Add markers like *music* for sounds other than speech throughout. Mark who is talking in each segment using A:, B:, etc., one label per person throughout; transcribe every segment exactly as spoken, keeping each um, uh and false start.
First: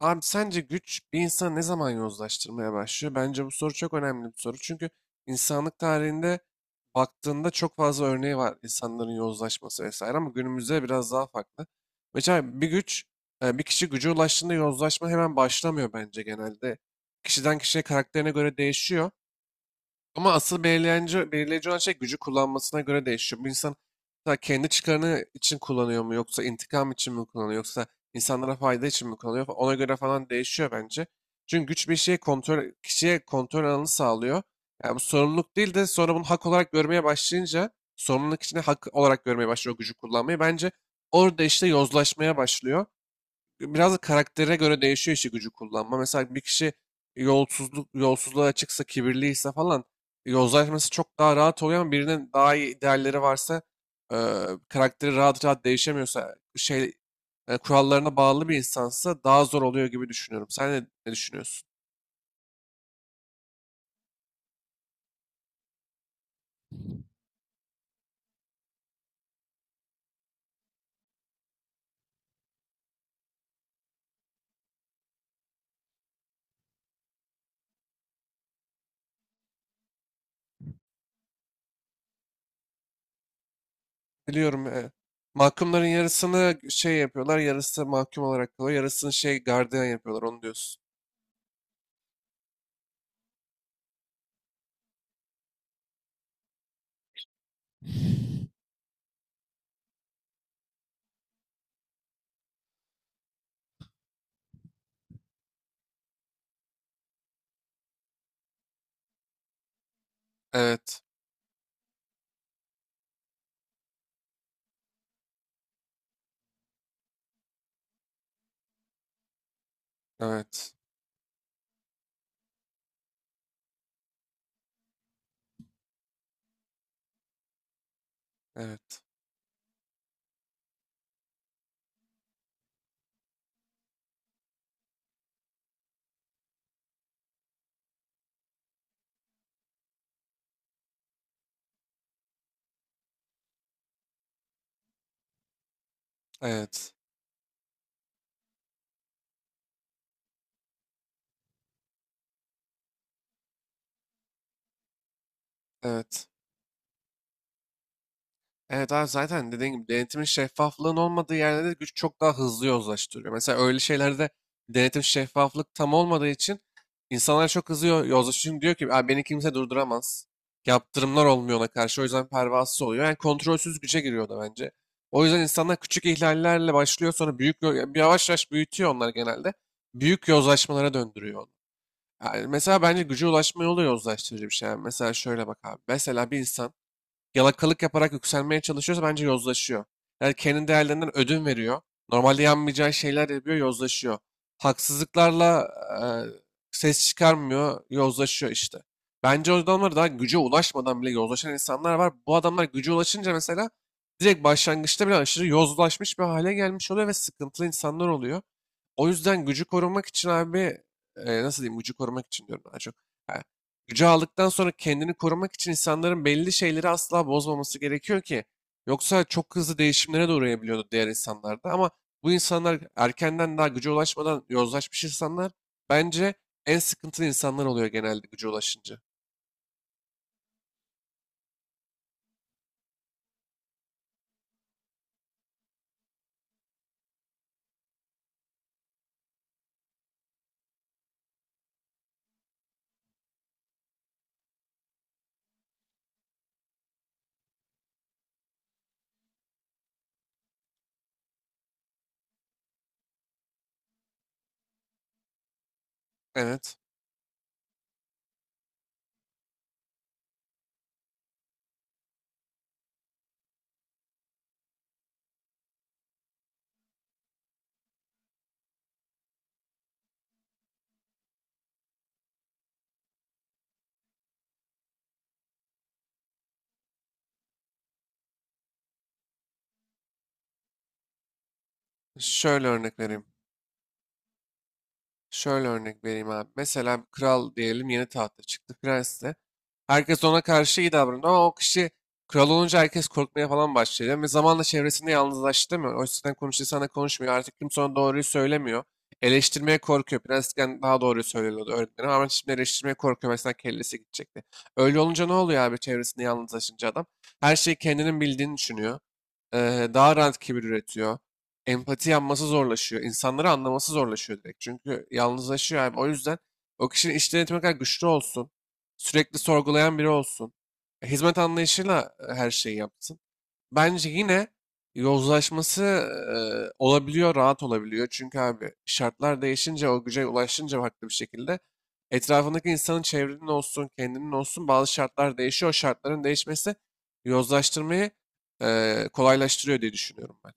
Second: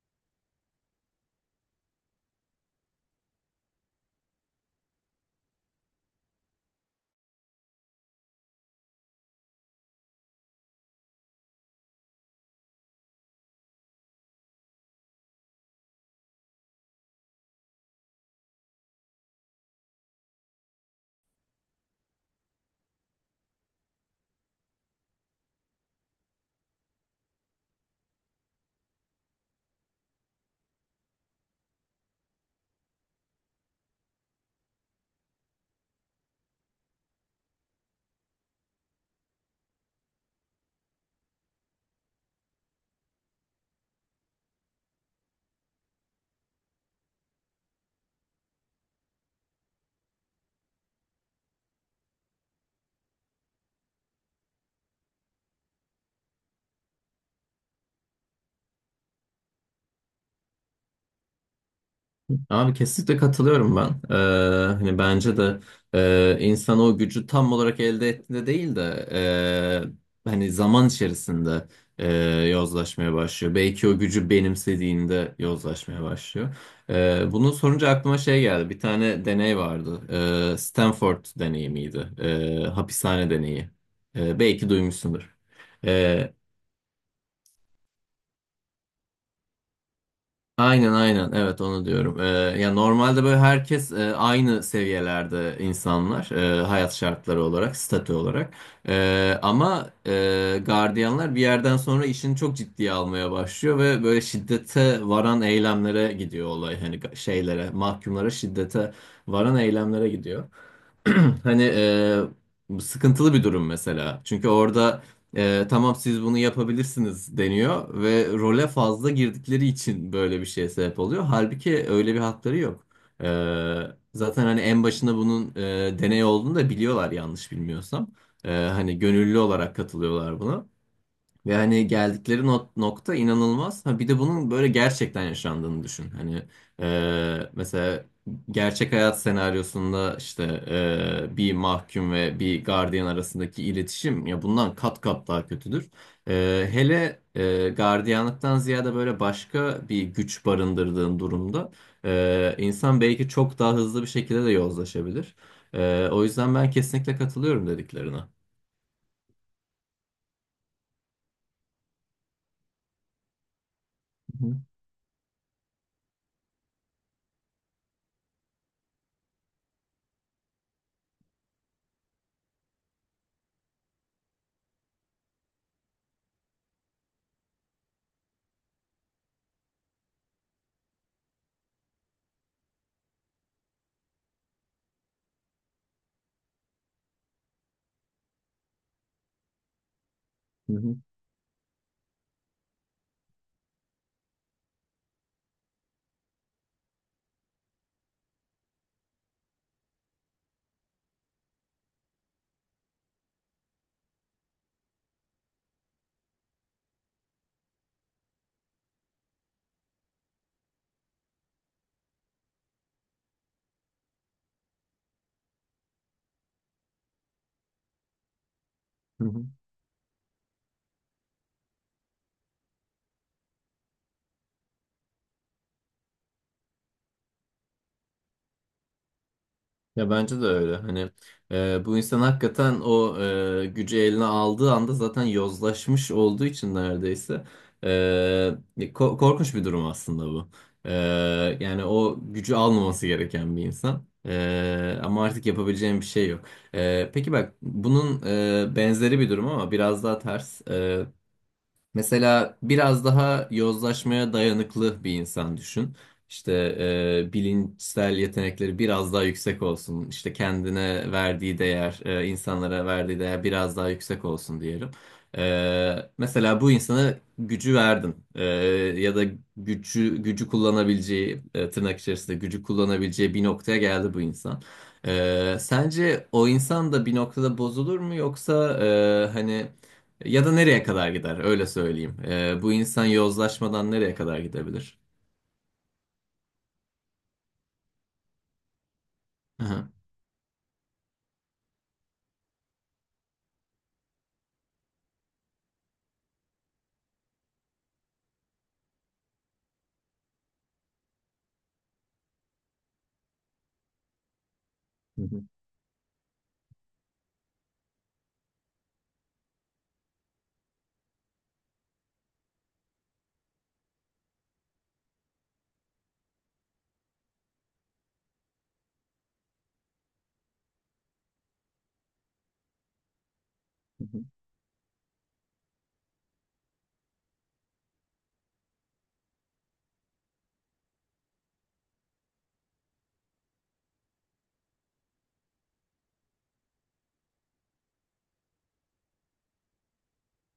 A: Abi sence güç bir insanı ne zaman yozlaştırmaya başlıyor? Bence bu soru çok önemli bir soru. Çünkü insanlık tarihinde baktığında çok fazla örneği var insanların yozlaşması vesaire ama günümüzde biraz daha farklı. Mesela bir güç, e, bir kişi güce ulaştığında yozlaşma hemen başlamıyor bence genelde. Kişiden kişiye karakterine göre değişiyor. Ama asıl belirleyici, belirleyici olan şey gücü kullanmasına göre değişiyor. Bu insan mesela kendi çıkarını için kullanıyor mu yoksa intikam için mi kullanıyor yoksa insanlara fayda için mi kullanıyor fa- ona göre falan değişiyor bence. Çünkü güç bir şeye kontrol, kişiye kontrol alanı sağlıyor. Yani bu sorumluluk değil de sonra bunu hak olarak görmeye başlayınca sorumluluk içinde hak olarak görmeye başlıyor o gücü kullanmayı. Bence orada işte yozlaşmaya başlıyor biraz da karaktere göre değişiyor işi gücü kullanma. Mesela bir kişi yolsuzluk, yolsuzluğa açıksa, kibirliyse falan yozlaşması çok daha rahat oluyor ama birinin daha iyi değerleri varsa e, karakteri rahat rahat değişemiyorsa şey e, kurallarına bağlı bir insansa daha zor oluyor gibi düşünüyorum. Sen ne, ne düşünüyorsun?
B: Abi kesinlikle katılıyorum ben. Ee, hani bence de e, insan o gücü tam olarak elde ettiğinde değil de e, hani zaman içerisinde e, yozlaşmaya başlıyor. Belki o gücü benimsediğinde yozlaşmaya başlıyor. E, bunu sorunca aklıma şey geldi. Bir tane deney vardı. E, Stanford deneyi miydi? E, hapishane deneyi. E,
A: Biliyorum,
B: belki
A: e,
B: duymuşsundur.
A: mahkumların
B: Ee,
A: yarısını şey yapıyorlar, yarısı mahkum olarak kalıyor, yarısını şey gardiyan yapıyorlar onu diyorsun.
B: Aynen, aynen, evet, onu diyorum. Ee, ya normalde böyle herkes e, aynı seviyelerde insanlar, e, hayat şartları olarak, statü olarak. Ee, ama e, gardiyanlar bir yerden sonra işini çok ciddiye almaya başlıyor ve böyle şiddete varan eylemlere gidiyor olay. Hani ga- şeylere, mahkumlara şiddete varan eylemlere gidiyor.
A: Evet,
B: *clears throat* Hani e, bu sıkıntılı bir durum mesela. Çünkü orada e, tamam siz bunu yapabilirsiniz deniyor ve role fazla girdikleri için böyle bir şeye
A: evet,
B: sebep oluyor. Halbuki öyle bir hakları yok. E, Zaten hani en başında bunun e, deney olduğunu da biliyorlar yanlış bilmiyorsam. E, hani
A: evet,
B: gönüllü olarak katılıyorlar buna. Yani geldikleri not, nokta inanılmaz. Ha, bir de bunun böyle gerçekten yaşandığını düşün. Hani e, mesela gerçek hayat senaryosunda işte e, bir mahkum ve bir gardiyan arasındaki iletişim ya bundan kat kat daha kötüdür. E,
A: evet,
B: hele e, gardiyanlıktan ziyade böyle başka bir güç barındırdığın durumda e, insan belki çok daha hızlı bir şekilde de yozlaşabilir. E, o
A: evet.
B: yüzden ben kesinlikle katılıyorum dediklerine. Hı
A: Evet abi, zaten dediğim gibi denetimin şeffaflığın olmadığı yerlerde güç çok daha hızlı yozlaştırıyor. Mesela öyle şeylerde
B: hı,
A: denetim şeffaflık tam olmadığı için insanlar çok hızlı yo- yozlaşıyor. Çünkü diyor ki "Aa, beni kimse durduramaz. Yaptırımlar olmuyor ona karşı o yüzden pervasız oluyor. Yani kontrolsüz güce giriyor da bence. O yüzden insanlar küçük ihlallerle başlıyor sonra büyük yo- yani yavaş yavaş büyütüyor onlar genelde. Büyük yozlaşmalara döndürüyor onu. Yani mesela bence güce ulaşma yolu da yozlaştırıcı bir şey. Yani mesela şöyle bak abi. Mesela bir insan yalakalık yaparak yükselmeye çalışıyorsa bence yozlaşıyor. Yani kendi
B: hı hı,
A: değerlerinden ödün veriyor. Normalde yanmayacağı şeyler yapıyor, yozlaşıyor. Haksızlıklarla e, ses çıkarmıyor, yozlaşıyor işte. Bence o adamlar daha güce ulaşmadan bile yozlaşan insanlar var. Bu adamlar güce ulaşınca mesela direkt başlangıçta bile aşırı yozlaşmış bir hale gelmiş oluyor ve sıkıntılı insanlar oluyor. O yüzden gücü korumak için abi, e, nasıl diyeyim gücü korumak için diyorum daha çok. Ha, gücü aldıktan sonra kendini korumak için insanların belli şeyleri asla bozmaması gerekiyor ki. Yoksa
B: hı hı.
A: çok hızlı değişimlere de uğrayabiliyordu diğer insanlarda. Ama bu insanlar erkenden daha güce ulaşmadan yozlaşmış insanlar bence en sıkıntılı insanlar oluyor genelde güce ulaşınca.
B: Ya bence de öyle. Hani e, bu insan hakikaten o e, gücü eline aldığı anda zaten yozlaşmış olduğu için neredeyse e, ko- korkunç bir durum aslında bu. E, Yani o gücü almaması gereken bir insan. E, ama artık yapabileceğim bir şey yok. E, peki bak bunun e, benzeri bir durum ama biraz daha ters. Mesela biraz daha yozlaşmaya dayanıklı bir insan düşün. İşte
A: Evet.
B: e, bilinçsel yetenekleri biraz daha yüksek olsun. İşte kendine verdiği değer, e, insanlara verdiği değer biraz daha yüksek olsun diyelim. E, mesela bu insana gücü verdin. E, ya da gücü gücü kullanabileceği, e, tırnak içerisinde gücü kullanabileceği bir noktaya geldi bu insan. E, sence o insan da bir noktada bozulur mu, yoksa e, hani ya da nereye kadar gider? Öyle söyleyeyim. Ee,
A: Şöyle
B: bu
A: örnek
B: insan
A: vereyim.
B: yozlaşmadan nereye kadar gidebilir?
A: Şöyle örnek vereyim abi. Mesela bir kral diyelim yeni tahta çıktı prens de.
B: Aha.
A: Herkes ona karşı iyi davranıyor ama o kişi kral olunca herkes korkmaya falan başlıyor. Ve zamanla çevresinde yalnızlaştı mı? O yüzden konuştuğu sana konuşmuyor. Artık kimse ona doğruyu söylemiyor. Eleştirmeye korkuyor. Prensken daha doğruyu söylüyordu öğretmenim ama şimdi eleştirmeye korkuyor. Mesela kellesi gidecekti. Öyle
B: Hı
A: olunca ne oluyor abi çevresinde yalnızlaşınca adam? Her şeyi kendinin bildiğini düşünüyor. Ee, daha rahat kibir üretiyor, empati yapması zorlaşıyor. İnsanları anlaması zorlaşıyor direkt. Çünkü yalnızlaşıyor abi. O yüzden o kişinin iş denetimi kadar güçlü olsun. Sürekli sorgulayan biri olsun. e, Hizmet anlayışıyla e, her şeyi yapsın. Bence
B: hı.
A: yine yozlaşması e, olabiliyor, rahat olabiliyor. Çünkü abi şartlar değişince, o güce ulaşınca farklı bir şekilde etrafındaki insanın çevrenin olsun, kendinin olsun bazı şartlar değişiyor. O şartların değişmesi yozlaştırmayı e, kolaylaştırıyor diye düşünüyorum ben.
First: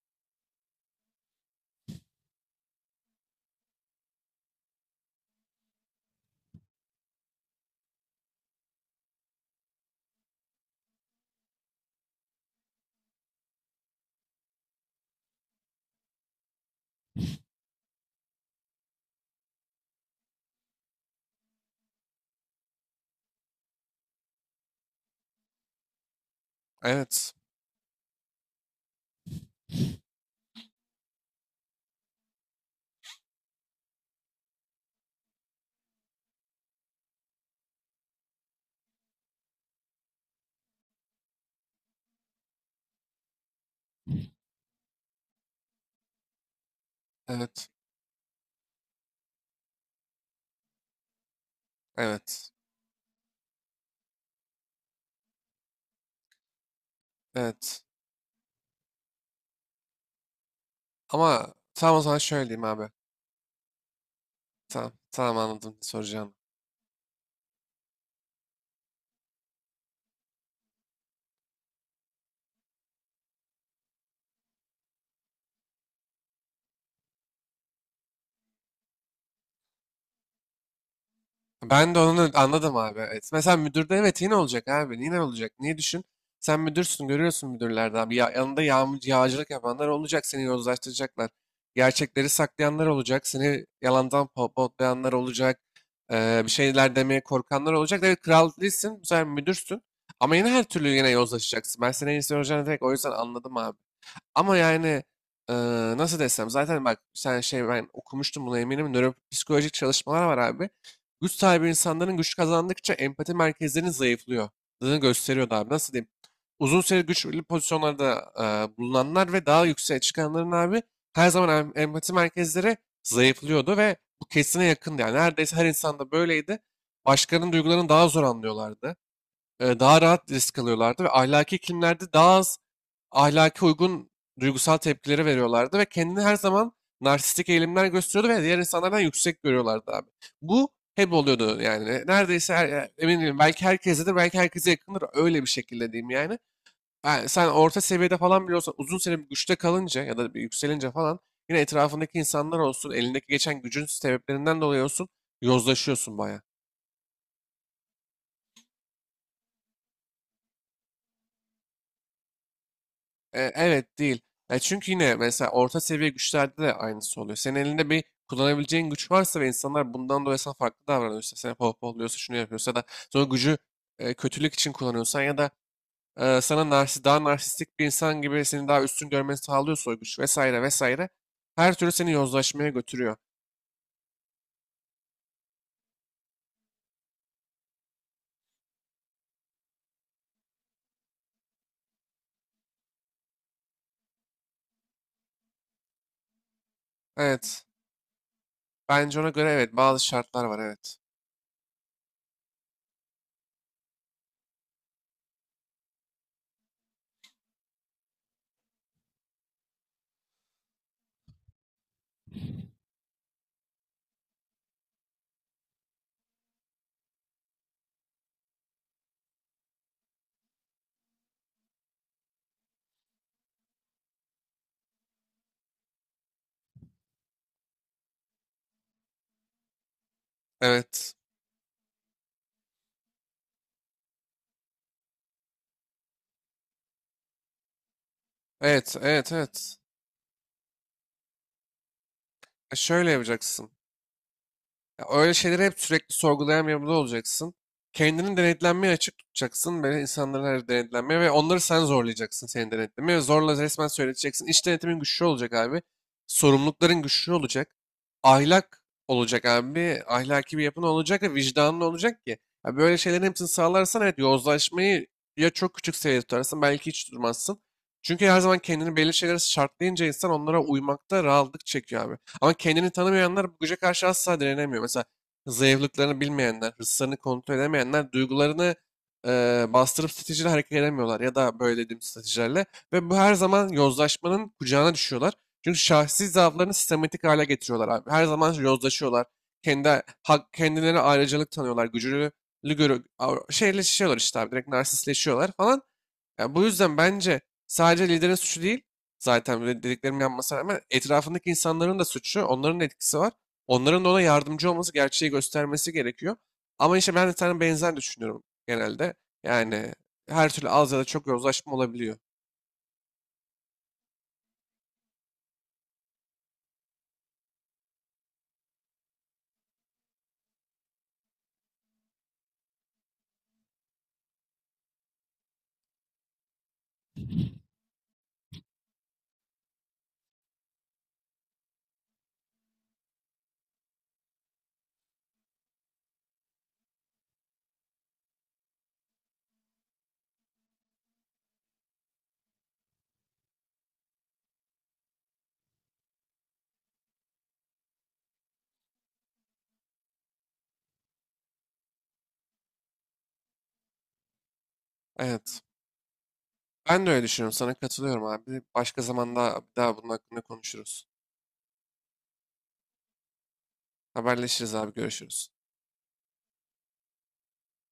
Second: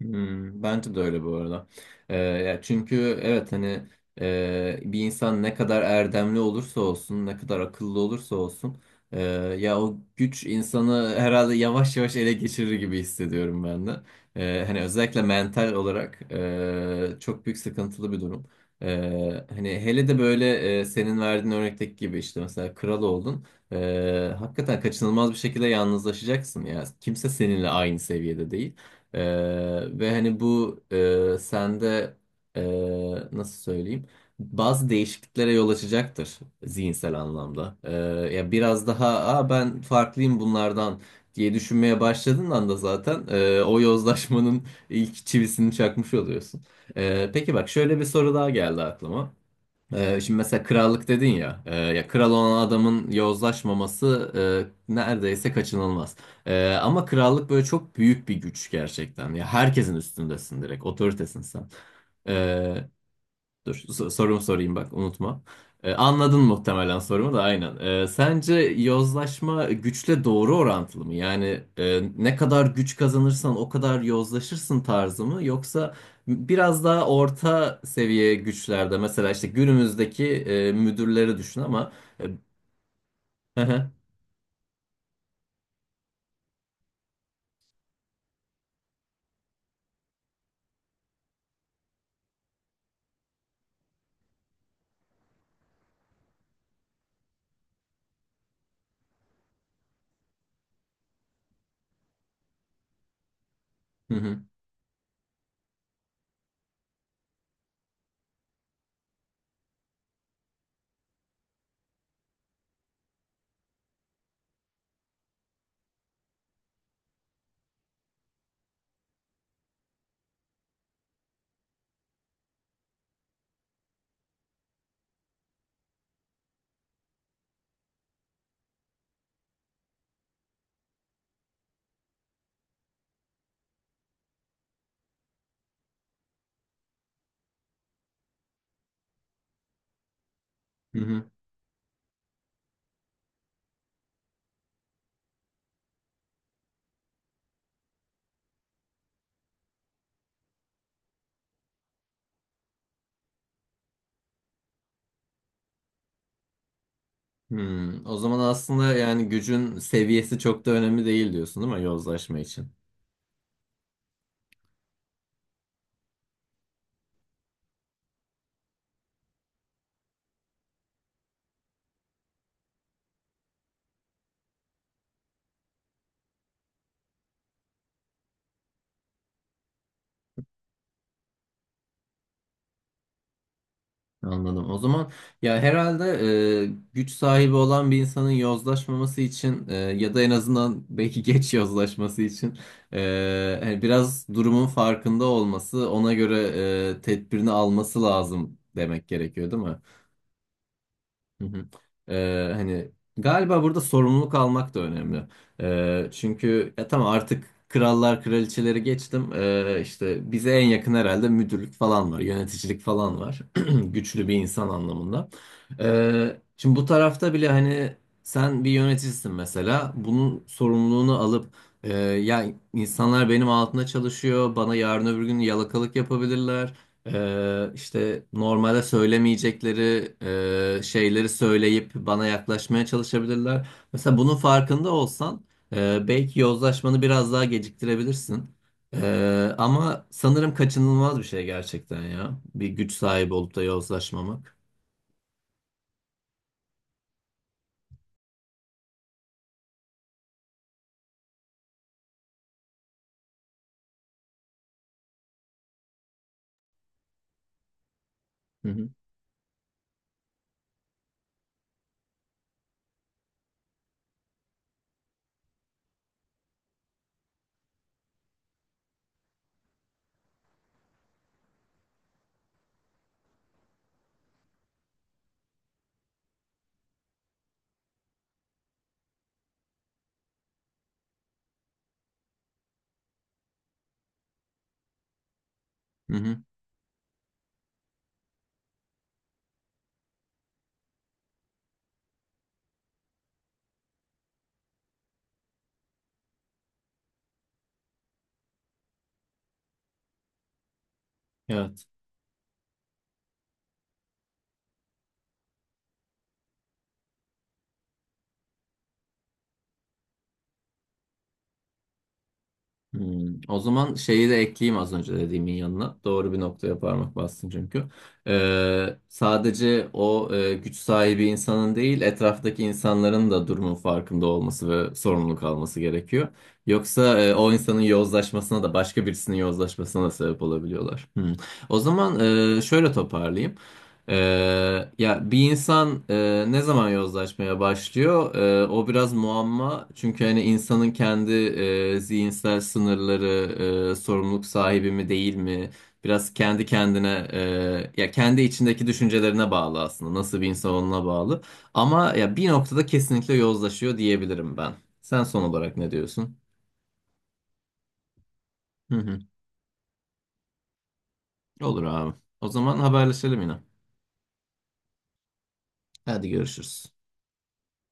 B: Hmm, bence de öyle bu arada. Ee, ya çünkü evet, hani e, bir insan ne kadar erdemli olursa olsun, ne kadar akıllı olursa olsun, e, ya o güç insanı herhalde yavaş yavaş ele geçirir gibi hissediyorum ben de. E, hani özellikle mental olarak e, çok büyük sıkıntılı bir durum. E, hani hele de böyle e, senin verdiğin örnekteki gibi işte mesela kral oldun. E, hakikaten kaçınılmaz bir şekilde yalnızlaşacaksın ya. Kimse
A: Evet.
B: seninle aynı seviyede değil. Ee, ve hani bu e, sende e, nasıl söyleyeyim, bazı değişikliklere yol açacaktır zihinsel anlamda. Ee, ya biraz daha, "Aa, ben farklıyım bunlardan" diye düşünmeye başladığın anda zaten e, o yozlaşmanın ilk çivisini çakmış oluyorsun. Ee, peki bak
A: Evet.
B: şöyle bir soru daha geldi aklıma. Ee, şimdi mesela krallık dedin ya, e, ya kral
A: Evet.
B: olan adamın yozlaşmaması e, neredeyse kaçınılmaz. E, ama krallık böyle
A: Evet.
B: çok büyük bir güç gerçekten. Ya herkesin üstündesin direkt, otoritesin
A: Ama
B: sen.
A: tamam o zaman şöyle diyeyim
B: E,
A: abi.
B: Dur, so- sorumu sorayım
A: Tamam.
B: bak,
A: Tamam
B: unutma.
A: anladım ne
B: Ee,
A: soracağını.
B: anladın muhtemelen sorumu da aynen. Ee, sence yozlaşma güçle doğru orantılı mı? Yani e, ne kadar güç kazanırsan o kadar yozlaşırsın tarzı mı? Yoksa biraz daha orta seviye güçlerde mesela işte günümüzdeki e, müdürleri düşün ama...
A: Ben de
B: e,
A: onu anladım abi. Evet. Mesela müdürde
B: *laughs*
A: evet yine olacak abi. Yine olacak. Niye düşün? Sen müdürsün görüyorsun müdürlerden abi. Ya, yanında yağm yağcılık yapanlar olacak. Seni yozlaştıracaklar. Gerçekleri saklayanlar olacak. Seni yalandan potlayanlar olacak. Ee, bir şeyler demeye korkanlar olacak. Evet kral değilsin. Bu sefer müdürsün. Ama yine her türlü yine yozlaşacaksın. Ben seni en iyisi soracağını direkt o yüzden anladım abi.
B: Hı hı, hı hı,
A: Ama yani eee, nasıl desem zaten bak sen şey ben okumuştum buna eminim. Nöropsikolojik çalışmalar var abi. Güç sahibi insanların güç kazandıkça empati merkezlerinin zayıflıyor. Gösteriyordu abi. Nasıl diyeyim? Uzun süre güçlü pozisyonlarda eee, bulunanlar ve daha yükseğe çıkanların abi her zaman em- empati merkezleri zayıflıyordu ve bu kesine yakındı. Yani neredeyse her insanda böyleydi. Başkalarının duygularını daha zor anlıyorlardı. Eee, daha rahat risk alıyorlardı ve ahlaki iklimlerde daha az ahlaki uygun duygusal tepkileri veriyorlardı ve kendini her zaman narsistik eğilimler gösteriyordu ve diğer insanlardan yüksek görüyorlardı abi. Bu hep
B: hı
A: oluyordu yani. Neredeyse her, e, emin değilim. Belki herkestedir, belki herkese yakındır. Öyle bir şekilde diyeyim yani. Ha, sen orta seviyede falan bile olsan uzun süre bir güçte kalınca ya da bir yükselince falan yine etrafındaki insanlar olsun, elindeki geçen gücün sebeplerinden dolayı olsun yozlaşıyorsun bayağı.
B: hı, hı. O zaman aslında yani gücün seviyesi çok da önemli değil diyorsun, değil mi yozlaşma için?
A: E, evet değil. Ya çünkü yine mesela orta seviye güçlerde de aynısı oluyor. Senin elinde bir kullanabileceğin güç varsa ve insanlar bundan dolayı sana farklı davranıyorsa, seni pohpohluyorsa, şunu yapıyorsa da sonra gücü e, kötülük için kullanıyorsan ya da e, sana narsi, daha narsistik bir insan gibi seni daha üstün görmeni sağlıyorsa o güç vesaire vesaire her türlü seni yozlaşmaya götürüyor.
B: Anladım. O zaman ya herhalde e, güç sahibi olan bir insanın yozlaşmaması için e, ya da en azından belki *laughs* geç yozlaşması için e, hani biraz durumun farkında olması, ona göre e, tedbirini
A: Evet.
B: alması lazım demek
A: Bence ona göre
B: gerekiyor, değil
A: evet
B: mi?
A: bazı şartlar var evet.
B: Hı hı. Ee, hani galiba burada sorumluluk almak da önemli. Ee, çünkü ya tamam, artık krallar kraliçeleri geçtim. Ee, işte bize en yakın herhalde müdürlük falan var, yöneticilik falan var. *clears throat* Güçlü bir insan anlamında. Ee, şimdi bu tarafta bile hani sen bir yöneticisin mesela. Bunun sorumluluğunu alıp e, ya insanlar benim altında çalışıyor, bana yarın öbür gün yalakalık yapabilirler. Ee, işte normalde söylemeyecekleri e,
A: Evet.
B: şeyleri söyleyip bana yaklaşmaya çalışabilirler. Mesela bunun farkında olsan e, belki yozlaşmanı biraz daha geciktirebilirsin.
A: Evet, evet,
B: Ee,
A: evet.
B: ama sanırım kaçınılmaz bir şey gerçekten ya. Bir
A: E,
B: güç
A: şöyle
B: sahibi olup da
A: yapacaksın.
B: yozlaşmamak.
A: Ya öyle şeyleri hep sürekli sorgulayan bir yapıda olacaksın. Kendini denetlenmeye açık tutacaksın. Böyle insanların her denetlenmeye ve onları sen zorlayacaksın seni denetlemeye. Ve zorla resmen söyleteceksin. İç denetimin güçlü olacak abi. Sorumlulukların güçlü olacak.
B: Hı
A: Ahlak
B: hı.
A: olacak abi. Ahlaki bir yapın olacak ve vicdanın olacak ki. Ya böyle şeylerin hepsini sağlarsan evet yozlaşmayı ya çok küçük seviyede tutarsın belki hiç durmazsın. Çünkü her zaman kendini belli şeylere şartlayınca insan onlara uymakta rahatlık çekiyor abi. Ama kendini tanımayanlar bu güce karşı asla direnemiyor. Mesela zayıflıklarını bilmeyenler, hırslarını kontrol edemeyenler, duygularını eee, bastırıp stratejiyle hareket edemiyorlar ya da böyle dediğim stratejilerle. Ve bu her zaman yozlaşmanın kucağına düşüyorlar. Çünkü
B: Hı
A: şahsi
B: hı.
A: zaaflarını sistematik hale getiriyorlar abi. Her zaman yozlaşıyorlar. Kendi hak, kendilerine ayrıcalık tanıyorlar. Gücünü görü, av- şeyleşiyorlar işte abi. Direkt narsistleşiyorlar falan. Yani bu yüzden bence sadece liderin suçu değil, zaten böyle dediklerimi yapmasına rağmen etrafındaki
B: Evet.
A: insanların da suçu, onların da etkisi var. Onların da ona yardımcı olması, gerçeği göstermesi gerekiyor. Ama işte ben de sana benzer düşünüyorum genelde. Yani her türlü az ya da çok yozlaşma olabiliyor.
B: Hmm, o zaman şeyi de ekleyeyim az önce dediğimin yanına. Doğru bir noktaya parmak bastın çünkü. Ee, sadece o e, güç sahibi insanın değil, etraftaki insanların da durumun farkında olması ve sorumluluk alması gerekiyor. Yoksa e, o insanın yozlaşmasına da başka birisinin yozlaşmasına da sebep olabiliyorlar. Hmm. O zaman e, şöyle toparlayayım. Ee, Ya bir insan e, ne zaman yozlaşmaya başlıyor? Ee, o biraz muamma. Çünkü hani insanın kendi e, zihinsel sınırları, e, sorumluluk sahibi mi değil mi? Biraz kendi kendine, e, ya kendi içindeki düşüncelerine bağlı aslında. Nasıl bir insan olduğuna bağlı. Ama ya bir noktada kesinlikle yozlaşıyor diyebilirim ben. Sen son
A: Evet.
B: olarak ne diyorsun?
A: Ben de öyle düşünüyorum. Sana katılıyorum abi.
B: Hı
A: Başka
B: hı.
A: zaman daha, daha bunun hakkında konuşuruz.
B: Olur abi. O zaman haberleşelim yine.
A: Haberleşiriz abi. Görüşürüz.
B: Hadi, görüşürüz.